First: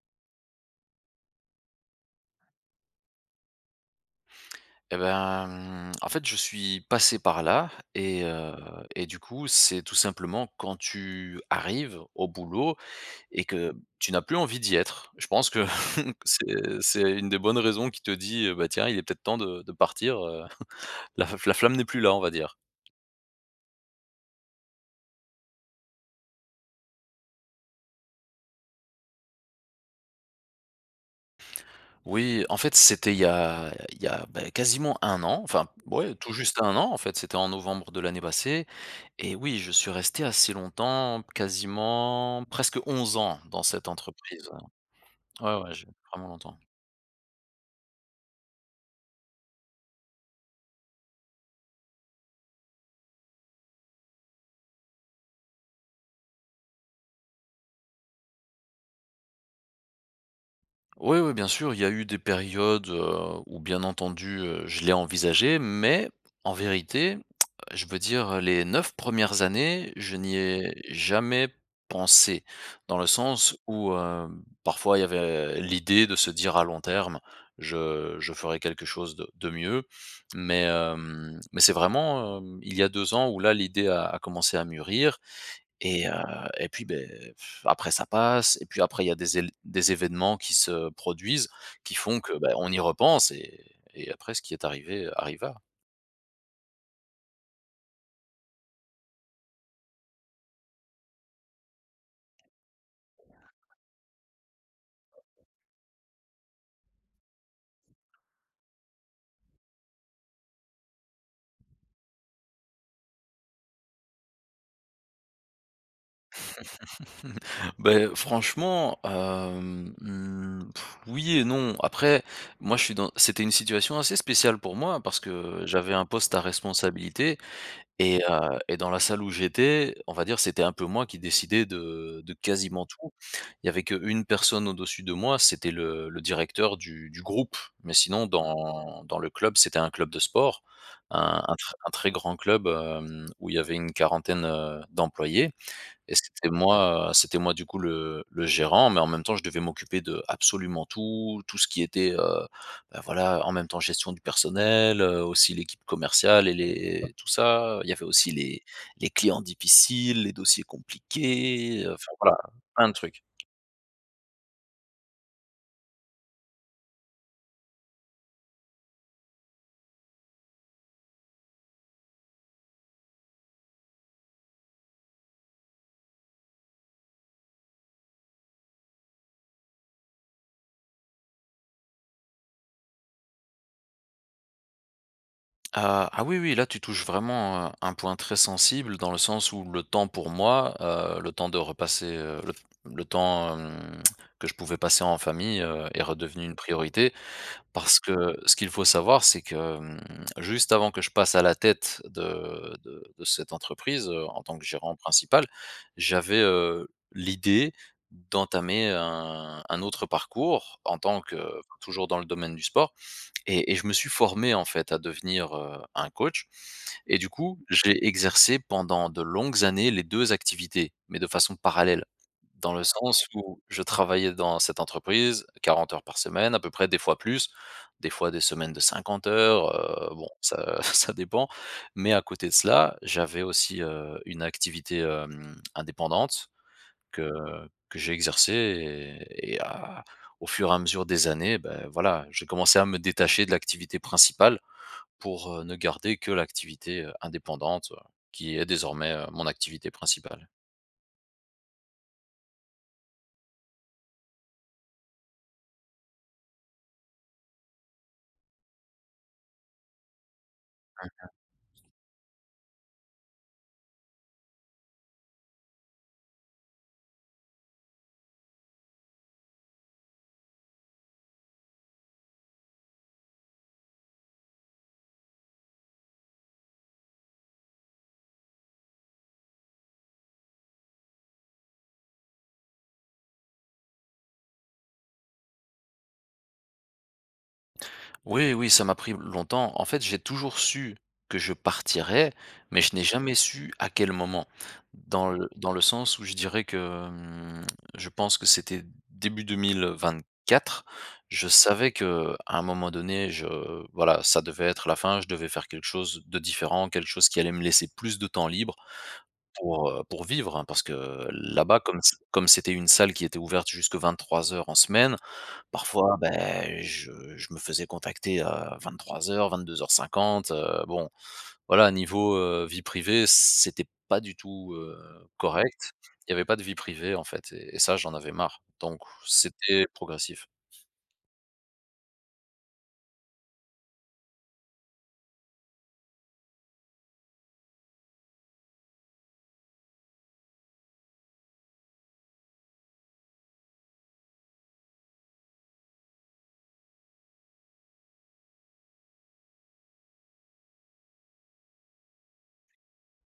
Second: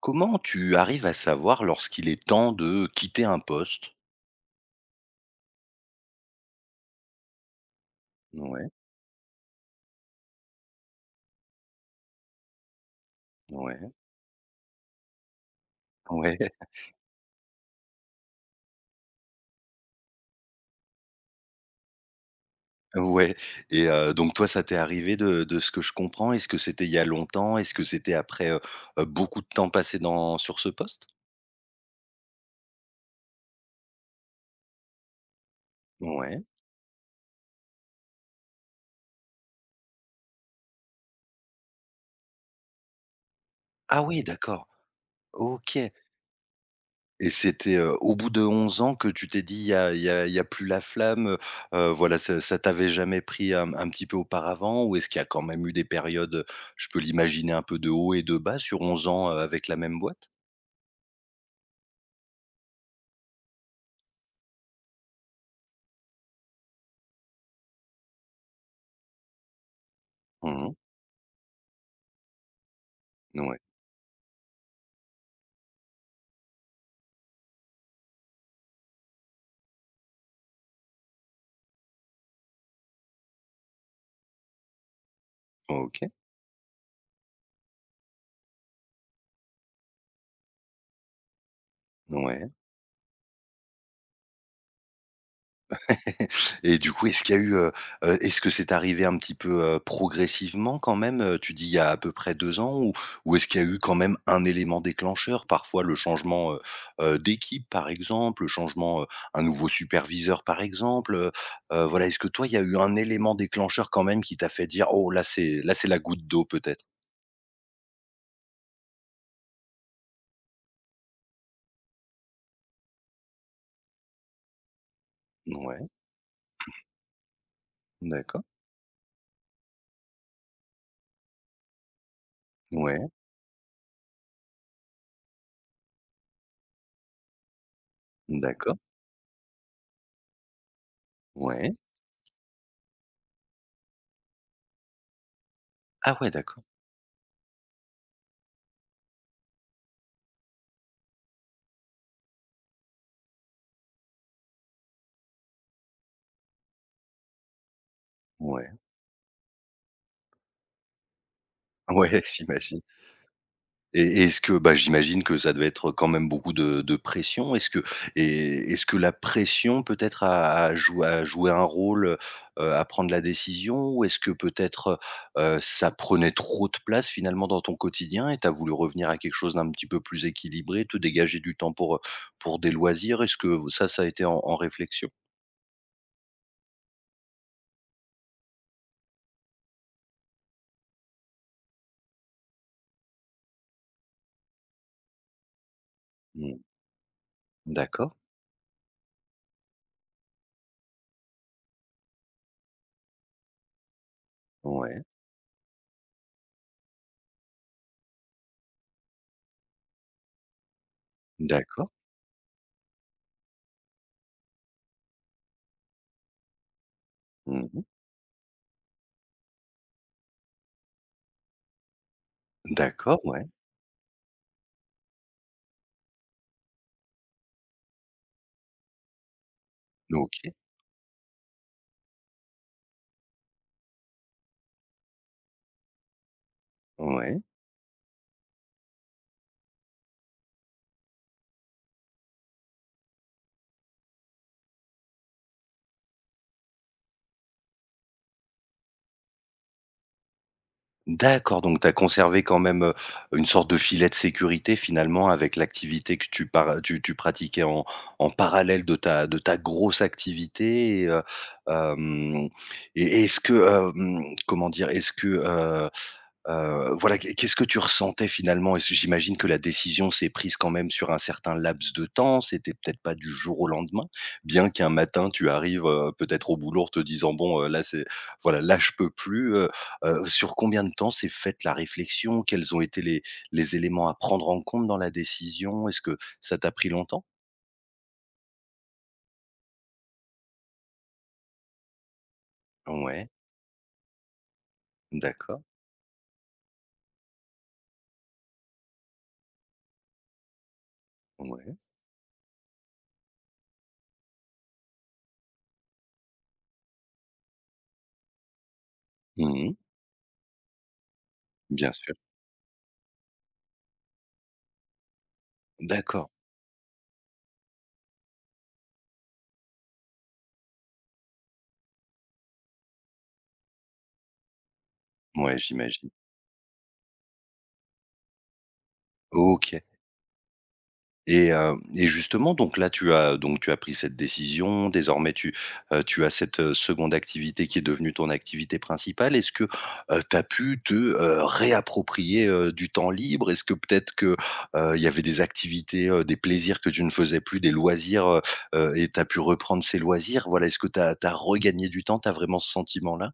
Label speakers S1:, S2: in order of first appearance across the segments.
S1: Comment tu arrives à savoir lorsqu'il est temps de quitter un poste?
S2: Eh ben, en fait, je suis passé par là et heu
S1: Ouais,
S2: et du coup, c'est tout simplement quand tu arrives au boulot et que
S1: ouais,
S2: tu n'as plus envie d'y être. Je pense que
S1: ouais,
S2: c'est une des bonnes raisons qui te dit: «Bah, tiens, il est peut-être temps de partir». La flamme n'est plus là, on va dire.
S1: ouais et donc toi, ça t'est arrivé de ce que je comprends. Est-ce que c'était il y a longtemps? Est-ce que c'était après, beaucoup de temps passé dans sur ce poste?
S2: Oui, en fait, c'était il y a, bah, quasiment un an, enfin, ouais, tout
S1: Ouais.
S2: juste un an, en fait, c'était en novembre de l'année passée et oui, je suis resté assez longtemps, quasiment presque 11 ans dans cette
S1: Ah oui,
S2: entreprise.
S1: d'accord.
S2: Ouais, ouais,
S1: OK.
S2: j'ai vraiment longtemps.
S1: Et c'était, au bout de 11 ans que tu t'es dit: «Il y a plus la flamme», voilà, ça t'avait jamais pris un petit peu auparavant? Ou est-ce qu'il y a quand même eu des périodes, je peux l'imaginer, un peu de haut et de bas sur 11 ans, avec la même boîte?
S2: Oui, oui, bien sûr, il y a eu des périodes, où bien entendu, je l'ai envisagé, mais en vérité, je veux dire, les 9 premières années, je n'y
S1: Mmh
S2: ai
S1: mh.
S2: jamais pensé. Dans le sens
S1: Ouais.
S2: où, hem, parfois il y avait l'idée de se dire à long terme: «Je ferai quelque chose de mieux», mais c'est vraiment, hem, il y a 2 ans où là l'idée a commencé à mûrir. Et
S1: OK.
S2: heu et puis, beh, après ça passe et puis après il y a des événements qui se produisent, qui font que, bah,
S1: Ouais.
S2: on y repense et après ce qui est arrivé arriva.
S1: Et du coup, est-ce qu'il y a eu, est-ce que c'est arrivé un petit peu, progressivement quand même, tu dis il y a à peu près 2 ans ou est-ce qu'il y a eu quand même un élément déclencheur? Parfois le changement, d'équipe par exemple, le changement, un nouveau superviseur par exemple, voilà, est-ce que toi il y a eu un élément déclencheur quand même qui t'a fait dire: «Oh là c'est la goutte d'eau peut-être»?
S2: Ben franchement, hem, mmh, oui et non. Après, moi je suis dans c'était une situation assez spéciale pour moi parce que
S1: Ouais,
S2: j'avais un poste à responsabilité. Et
S1: d'accord.
S2: heu et dans la salle où j'étais, on va dire, c'était un peu moi qui décidais de quasiment
S1: Ouais,
S2: tout. Il y avait qu'une personne au-dessus de moi, c'était le directeur du groupe. Mais sinon,
S1: d'accord.
S2: dans le club, c'était un club de sport,
S1: Ouais.
S2: un très grand club, hem, où il y avait une quarantaine, d'employés. Et
S1: Ah ouais,
S2: c'était
S1: d'accord.
S2: moi, du coup le gérant, mais en même temps je devais m'occuper de absolument tout, tout ce qui était, bah, voilà, en même temps gestion du personnel, aussi l'équipe commerciale et les tout ça. Il y avait aussi les
S1: Ouais.
S2: les clients difficiles, les dossiers compliqués,
S1: Ouais,
S2: enfin voilà,
S1: j'imagine.
S2: plein de trucs.
S1: Et est-ce que, bah, j'imagine que ça devait être quand même beaucoup de pression. Est-ce que la pression peut-être a joué un rôle, à prendre la décision? Ou est-ce que peut-être, ça prenait trop de place finalement dans ton quotidien et t'as voulu revenir à quelque chose d'un petit peu plus équilibré, te dégager du temps pour des loisirs? Est-ce que ça a été en réflexion?
S2: Ah, ah oui, oui, là tu touches vraiment, un point très sensible dans le sens où le temps pour moi, le temps de repasser, le temps, hem, que je pouvais passer en famille, est redevenu une
S1: Mmh.
S2: priorité. Parce
S1: D'accord.
S2: que ce qu'il faut savoir, c'est que, juste avant que je passe à la tête de cette entreprise, en tant que gérant
S1: Ouais.
S2: principal, j'avais, l'idée d'entamer un autre parcours en tant que
S1: D'accord.
S2: toujours dans le domaine du sport et je me suis formé en fait à devenir, un coach et du coup,
S1: Mmh.
S2: j'ai exercé pendant de longues années les 2 activités, mais de façon parallèle. Dans le
S1: D'accord,
S2: sens
S1: ouais.
S2: où je travaillais dans cette entreprise 40 heures par semaine à peu près, des fois plus, des fois des semaines de 50 heures, bon
S1: OK.
S2: ça ça dépend. Mais à côté de cela, j'avais aussi, une activité, hem, indépendante que
S1: Ouais.
S2: que j'ai exercée et à au fur et à mesure des années, ben voilà, j'ai commencé à me détacher de l'activité principale pour, ne garder que l'activité, indépendante, qui est désormais, mon activité principale.
S1: D'accord, donc tu as conservé quand même, une sorte de filet de sécurité finalement avec l'activité que tu pratiquais en parallèle de ta grosse activité hem, et est-ce que, comment dire? Voilà, qu'est-ce que tu ressentais finalement? Est-ce J'imagine que la décision s'est prise quand même sur un certain laps de temps, c'était peut-être pas du jour au lendemain, bien qu'un matin tu arrives, peut-être au boulot en te disant: «Bon, là c'est voilà, là je peux plus», sur combien de temps s'est faite la réflexion? Quels ont été les éléments à prendre en compte dans la décision? Est-ce que ça t'a pris longtemps?
S2: Oui, oui, ça m'a pris longtemps. En fait, j'ai toujours su que je partirais, mais je n'ai
S1: Ouais,
S2: jamais su à quel moment. Dans le
S1: d'accord,
S2: dans le sens où je dirais que, hem, je pense que c'était début 2024. Je
S1: ouais.
S2: savais que à un moment donné, je voilà, ça devait être la fin, je devais faire quelque chose de différent, quelque chose qui allait me laisser plus de temps libre
S1: Mmh.
S2: pour vivre, hein, parce que là-bas,
S1: Bien
S2: comme c
S1: sûr.
S2: comme c'était une salle qui était ouverte jusque 23h en semaine, parfois,
S1: D'accord.
S2: ben je me faisais contacter à 23:00-22:50, bon, voilà, niveau, vie privée, c'était pas du tout,
S1: Ouais,
S2: correct.
S1: j'imagine.
S2: Il y avait pas de vie privée, en fait et ça, j'en avais marre, donc
S1: OK.
S2: c'était progressif.
S1: Et justement, donc là, tu as donc tu as pris cette décision. Désormais, tu as cette, seconde activité qui est devenue ton activité principale. Est-ce que, tu as pu te, réapproprier, du temps libre? Est-ce que peut-être que, il y avait des activités, des plaisirs que tu ne faisais plus, des loisirs, et tu as pu reprendre ces loisirs? Voilà, est-ce que tu as regagné du temps? Tu as vraiment ce sentiment-là?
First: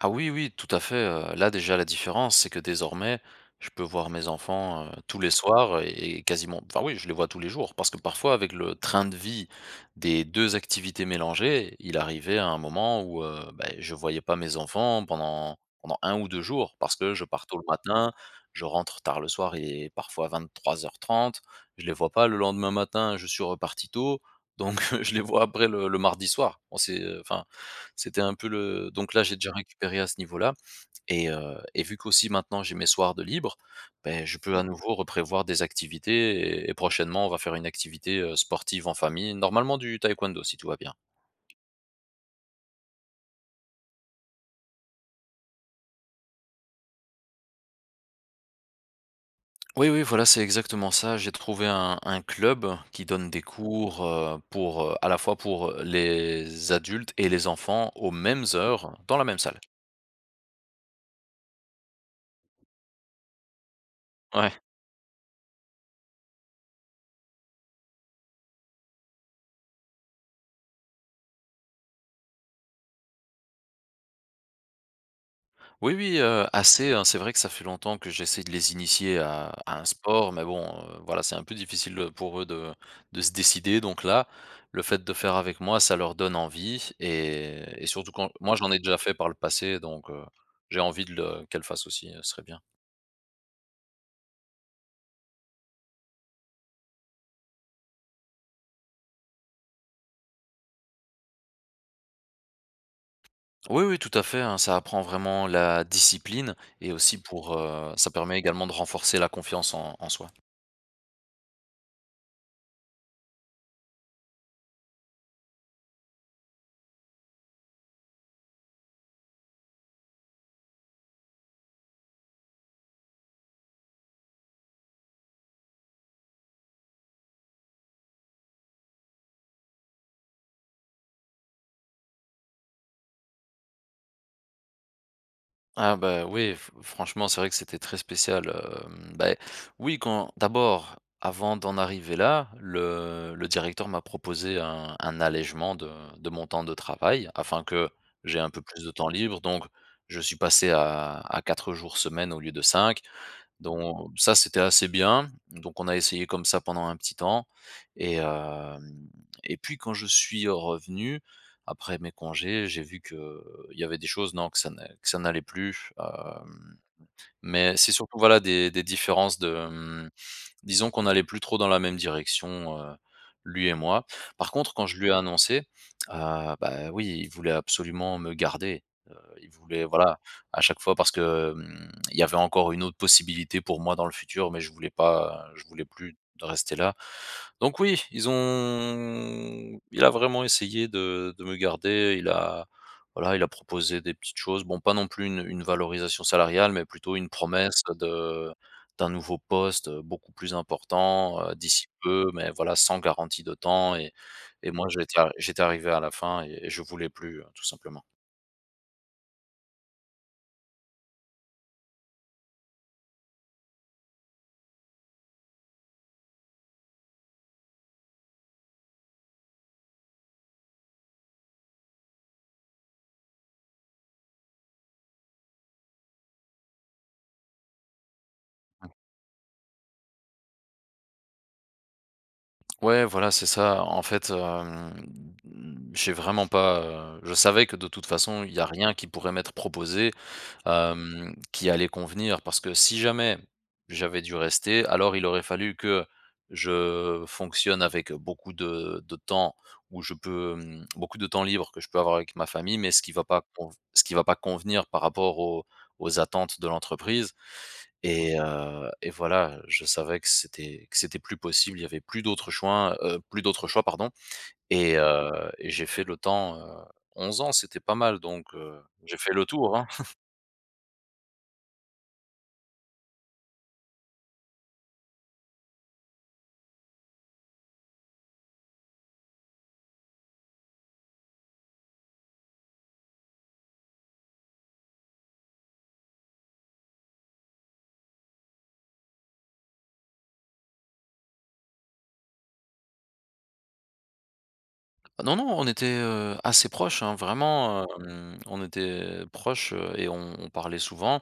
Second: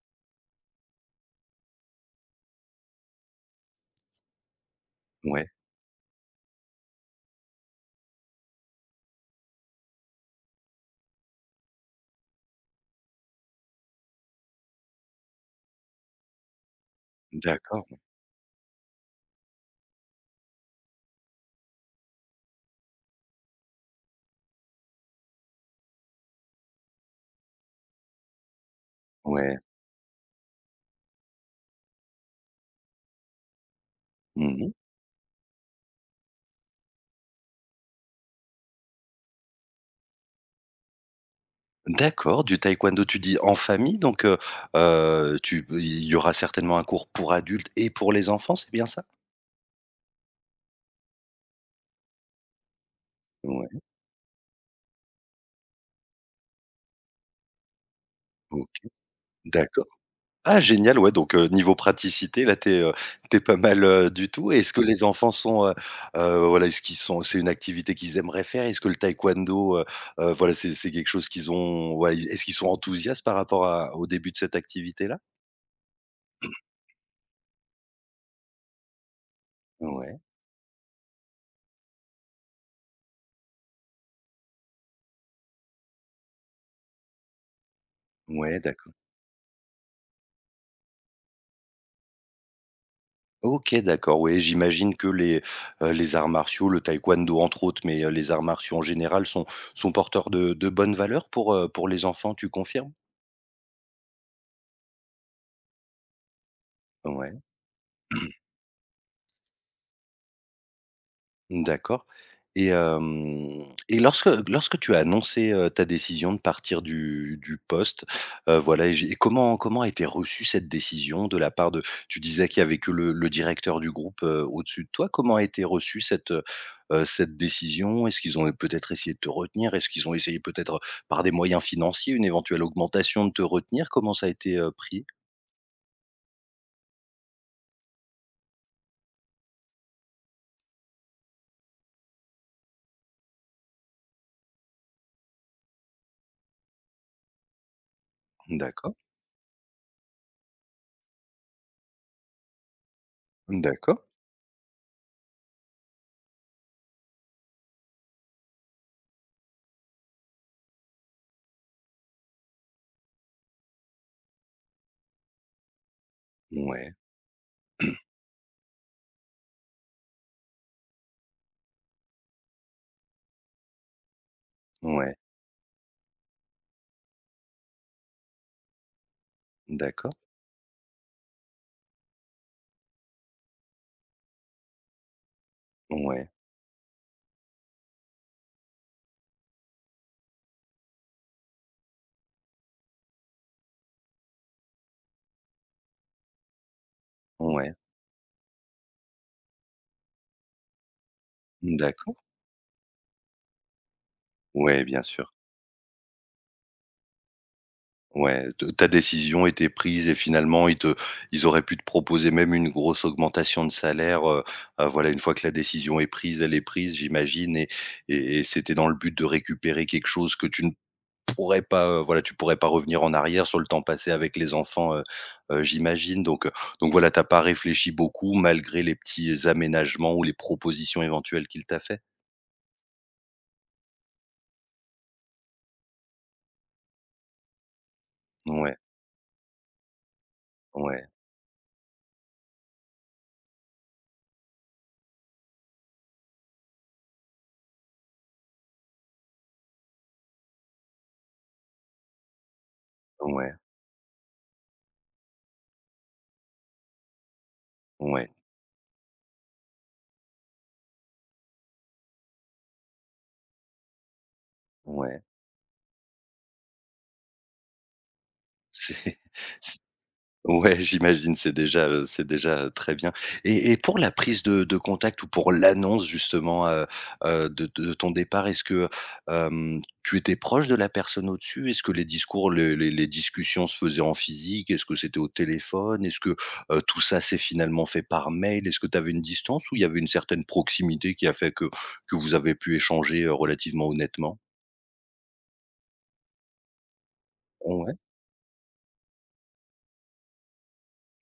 S2: Ah oui, oui, tout à fait, là déjà la différence, c'est que désormais, je peux voir mes enfants, tous les
S1: Ouais,
S2: soirs et quasiment enfin oui, je les vois tous les jours parce que parfois avec le train de vie des 2 activités mélangées, il arrivait à un moment où, beh, je voyais pas mes enfants pendant un ou 2 jours parce que je pars tôt le
S1: d'accord.
S2: matin, je rentre tard le soir, il est parfois 23h30, je les vois pas le lendemain matin, je suis reparti tôt, donc je les vois après le mardi soir. On s'est enfin, c'était un peu le, donc là, j'ai déjà
S1: Ouais.
S2: récupéré à ce niveau-là et vu qu'aussi maintenant j'ai mes soirs de libre, beh, je peux à
S1: Mmh.
S2: nouveau reprévoir des activités et prochainement, on va faire une activité, sportive en famille, normalement du taekwondo si tout va bien.
S1: D'accord, du taekwondo, tu dis en famille, donc tu il y aura certainement un cours pour adultes et pour les enfants, c'est bien ça?
S2: Oui, oui, voilà, c'est exactement ça. J'ai trouvé un club qui donne des
S1: Ouais,
S2: cours, à la fois pour les adultes et les enfants aux mêmes
S1: OK,
S2: heures dans la même salle.
S1: d'accord. Ah génial, ouais, donc niveau praticité, là, t'es es, pas mal, du tout.
S2: Ouais.
S1: Est-ce que les enfants sont, voilà, est-ce qu'ils sont c'est une activité qu'ils aimeraient faire? Est-ce que le taekwondo, voilà, c'est quelque chose qu'ils ont, ouais, est-ce qu'ils sont enthousiastes par rapport à au début de cette activité-là?
S2: Oui, oui, assez, hein. C'est vrai que ça fait longtemps que j'essaie de les initier à un
S1: Ouais,
S2: sport, mais bon, voilà, c'est un peu difficile, pour eux de se décider. Donc là, le fait de faire avec moi, ça leur donne envie et surtout quand moi,
S1: ouais,
S2: j'en ai
S1: d'accord.
S2: déjà fait par le passé, donc j'ai envie de le qu'elles fassent aussi, ce serait bien.
S1: OK, d'accord, oui, j'imagine que les arts martiaux, le taekwondo entre autres, mais les arts martiaux en général sont porteurs de bonnes valeurs pour les enfants, tu confirmes?
S2: Oui, oui, tout à fait, hein, ça apprend vraiment la discipline et aussi
S1: Ouais.
S2: ça permet également de renforcer la confiance en soi.
S1: D'accord. Et hem et lorsque tu as annoncé, ta décision de partir du poste, voilà et j'ai et comment a été reçue cette décision de la part de tu disais qu'il y avait que le directeur du groupe, au-dessus de toi. Comment a été reçue cette décision? Est-ce qu'ils ont peut-être essayé de te retenir? Est-ce qu'ils ont essayé peut-être par des moyens financiers, une éventuelle augmentation de te retenir? Comment ça a été, pris?
S2: Ah bah, oui, f franchement, c'est vrai que c'était très spécial, hem, beh, oui, quand d'abord, avant d'en arriver là, le directeur m'a proposé un allègement de mon temps de travail afin que j'ai un peu plus de
S1: D'accord,
S2: temps libre, donc je suis passé à 4 jours semaine au lieu de 5.
S1: d'accord.
S2: Donc ça, c'était assez bien. Donc on a essayé comme ça pendant un petit temps et hem et puis quand je suis revenu, après mes congés, j'ai vu que il y avait des choses, non, que ça n'a que ça n'allait plus, hem,
S1: Ouais,
S2: mais c'est surtout, voilà, des différences de Disons qu'on n'allait plus trop dans la même direction, lui et moi. Par contre, quand je lui ai
S1: ouais,
S2: annoncé, heu, bah, oui, il voulait absolument me garder. Heu, il voulait
S1: d'accord,
S2: voilà, à chaque fois parce que, hem, il y avait encore une autre possibilité pour moi dans le futur, mais je voulais pas je voulais plus
S1: ouais,
S2: de rester là. Donc oui, ils ont il a vraiment essayé de me garder. Il a voilà, il a proposé des petites choses. Bon, pas non plus une valorisation salariale, mais plutôt une
S1: ouais,
S2: promesse de d'un nouveau poste, beaucoup plus important, d'ici
S1: d'accord.
S2: peu, mais voilà, sans garantie de temps et
S1: Ouais,
S2: moi
S1: bien sûr.
S2: j'étais arrivé à la fin et je voulais plus, tout simplement.
S1: Ouais, te ta décision était prise et finalement, ils auraient pu te proposer même une grosse augmentation de salaire, voilà, une fois que la décision est prise, elle est prise, j'imagine et c'était dans le but de récupérer quelque chose que tu ne pourrais pas, voilà, tu pourrais pas revenir en arrière sur le temps passé avec les enfants, j'imagine donc voilà, tu as pas réfléchi beaucoup malgré les petits aménagements ou les propositions éventuelles qu'il t'a fait?
S2: Ouais, voilà, c'est ça. En fait, hem, j'ai vraiment pas, je savais que de toute façon, il y a
S1: Ouais,
S2: rien qui pourrait m'être proposé,
S1: ouais,
S2: hem, qui allait convenir. Parce que si jamais j'avais dû rester, alors il aurait fallu que je fonctionne avec beaucoup de temps où je peux, hem, beaucoup de temps libre que je peux avoir avec ma famille, mais
S1: ouais,
S2: ce qui va pas convenir par rapport aux attentes de l'entreprise
S1: ouais,
S2: et voilà, je savais que c'était plus possible, il y avait plus d'autres choix, plus d'autres choix, pardon et
S1: ouais,
S2: heu et j'ai fait le temps, 11 ans, c'était pas mal donc j'ai fait le tour,
S1: c'est
S2: hein.
S1: ouais, j'imagine, c'est déjà, très bien et pour la prise de contact ou pour l'annonce justement, de ton départ, est-ce que, tu étais proche de la personne au-dessus? Est-ce que les discours, les discussions se faisaient en physique? Est-ce que c'était au téléphone? Est-ce que, tout ça s'est finalement fait par mail? Est-ce que tu avais une distance ou il y avait une certaine proximité qui a fait que vous avez pu échanger, relativement honnêtement?
S2: Ah non, non, on était, assez proches, hein, vraiment,
S1: Ouais,
S2: hem, on était proches et on parlait souvent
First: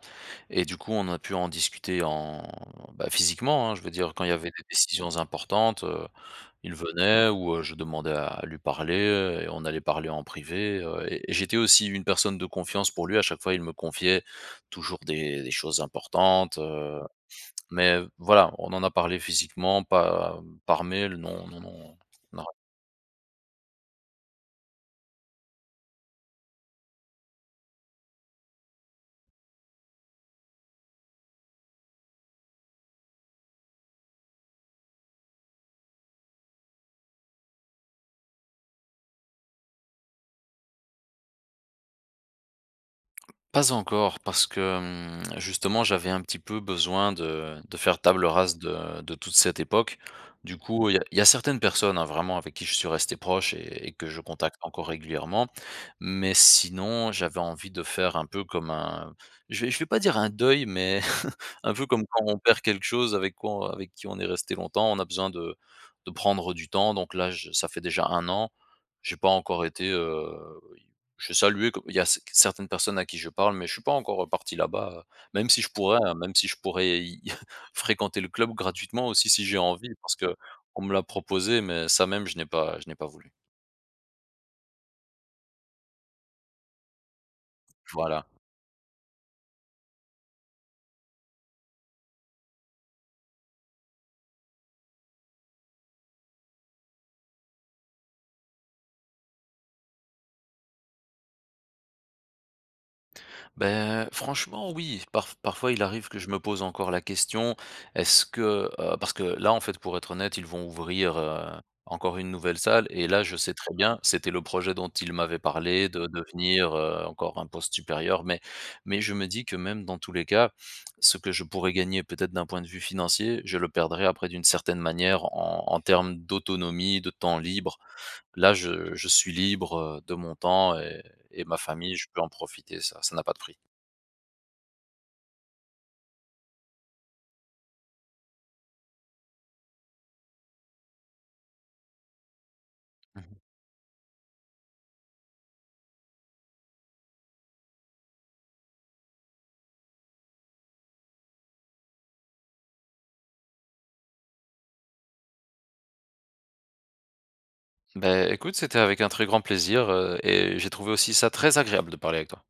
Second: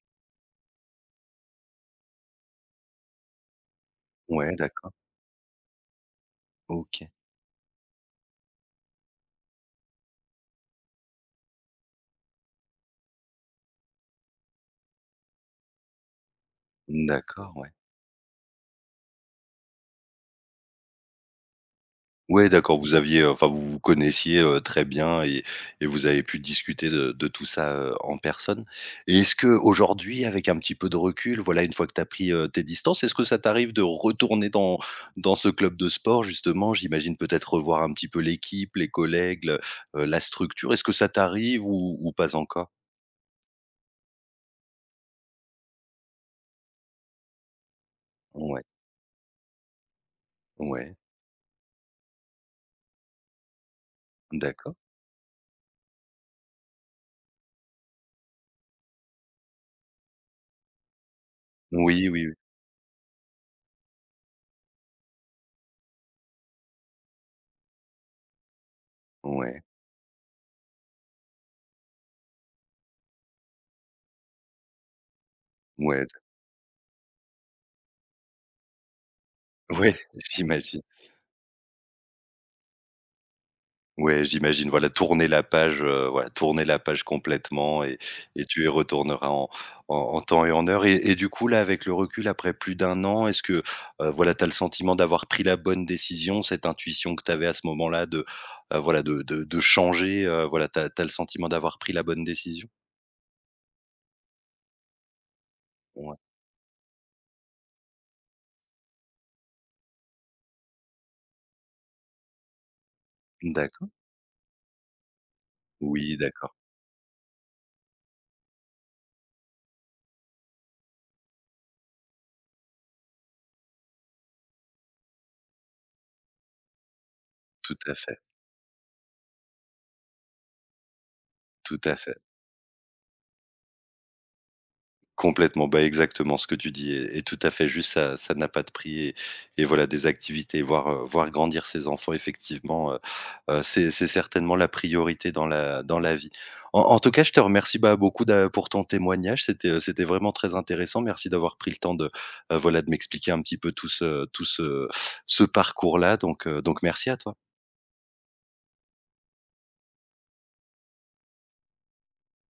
S2: et du coup, on a pu en discuter en bah, physiquement, hein. Je veux dire, quand il y avait
S1: ouais,
S2: des
S1: d'accord.
S2: décisions importantes, il
S1: OK.
S2: venait ou je demandais à lui parler et on allait parler en privé et j'étais aussi une personne de confiance pour lui. À chaque fois, il me confiait toujours des choses importantes,
S1: D'accord, ouais.
S2: mais voilà, on en a parlé physiquement, pas par mail, non, non, non.
S1: Ouais, d'accord, vous aviez, enfin, vous vous connaissiez, très bien et vous avez pu discuter de tout ça, en personne. Et est-ce que aujourd'hui, avec un petit peu de recul, voilà, une fois que tu as pris, tes distances, est-ce que ça t'arrive de retourner dans ce club de sport justement? J'imagine peut-être revoir un petit peu l'équipe, les collègues, le la structure. Est-ce que ça t'arrive ou pas encore?
S2: Pas encore, parce que justement, j'avais un petit peu besoin de faire table rase
S1: Ouais,
S2: de toute cette époque. Du coup, il y
S1: ouais,
S2: a il y a certaines personnes, hein, vraiment avec qui je suis resté proche et que je contacte
S1: d'accord.
S2: encore régulièrement. Mais sinon, j'avais envie de faire un peu comme un je vais pas dire un deuil, mais un peu comme
S1: Oui,
S2: quand
S1: oui, oui.
S2: on perd quelque chose avec qui on est resté longtemps, on a besoin de prendre du temps. Donc là, je ça fait déjà un an, j'ai pas encore
S1: Ouais,
S2: été, j'ai salué co il y a c certaines personnes à qui je parle, mais je suis pas encore, parti là-bas, même si je pourrais,
S1: ouais,
S2: hein, même si je pourrais y fréquenter le club gratuitement aussi si j'ai envie
S1: ouais,
S2: parce qu'on
S1: j'imagine.
S2: me l'a proposé, mais ça même je n'ai pas voulu.
S1: Ouais, j'imagine, voilà, tourner la page, voilà, tourner la page complètement. et
S2: Voilà.
S1: et tu y retourneras en temps et en heure. Et du coup, là, avec le recul, après plus d'un an, est-ce que, voilà, tu as le sentiment d'avoir pris la bonne décision? Cette intuition que tu avais à ce moment-là de, voilà, de changer, voilà, tu as le sentiment d'avoir pris la bonne décision?
S2: Beh, franchement, oui. Parfois, il arrive
S1: Ouais.
S2: que je me pose encore la question, est-ce que parce que là, en fait, pour être honnête, ils vont ouvrir, encore une nouvelle salle et là, je sais très
S1: D'accord.
S2: bien, c'était le projet dont ils m'avaient parlé de
S1: Oui, d'accord.
S2: devenir, encore un poste supérieur, mais je me dis que même dans tous les cas, ce que je pourrais gagner peut-être d'un point de vue financier, je le perdrais après d'une certaine manière en termes d'autonomie, de temps
S1: Tout
S2: libre.
S1: à fait,
S2: Là, je suis libre, de mon temps et ma
S1: tout
S2: famille,
S1: à
S2: je
S1: fait.
S2: peux en profiter, ça n'a pas de prix.
S1: Complètement, bah, exactement ce que tu dis est tout à fait juste, ça n'a pas de prix et voilà des activités, voir grandir ses enfants effectivement,
S2: Mmh mh.
S1: c'est certainement la priorité dans la vie. En tout cas, je te remercie, bah, beaucoup d'a pour ton témoignage, c'était vraiment très intéressant. Merci d'avoir pris le temps de, voilà de m'expliquer un petit peu tout ce parcours-là donc merci à toi.
S2: Bah, écoute, c'était avec un très grand plaisir et j'ai trouvé aussi ça très agréable de parler avec toi.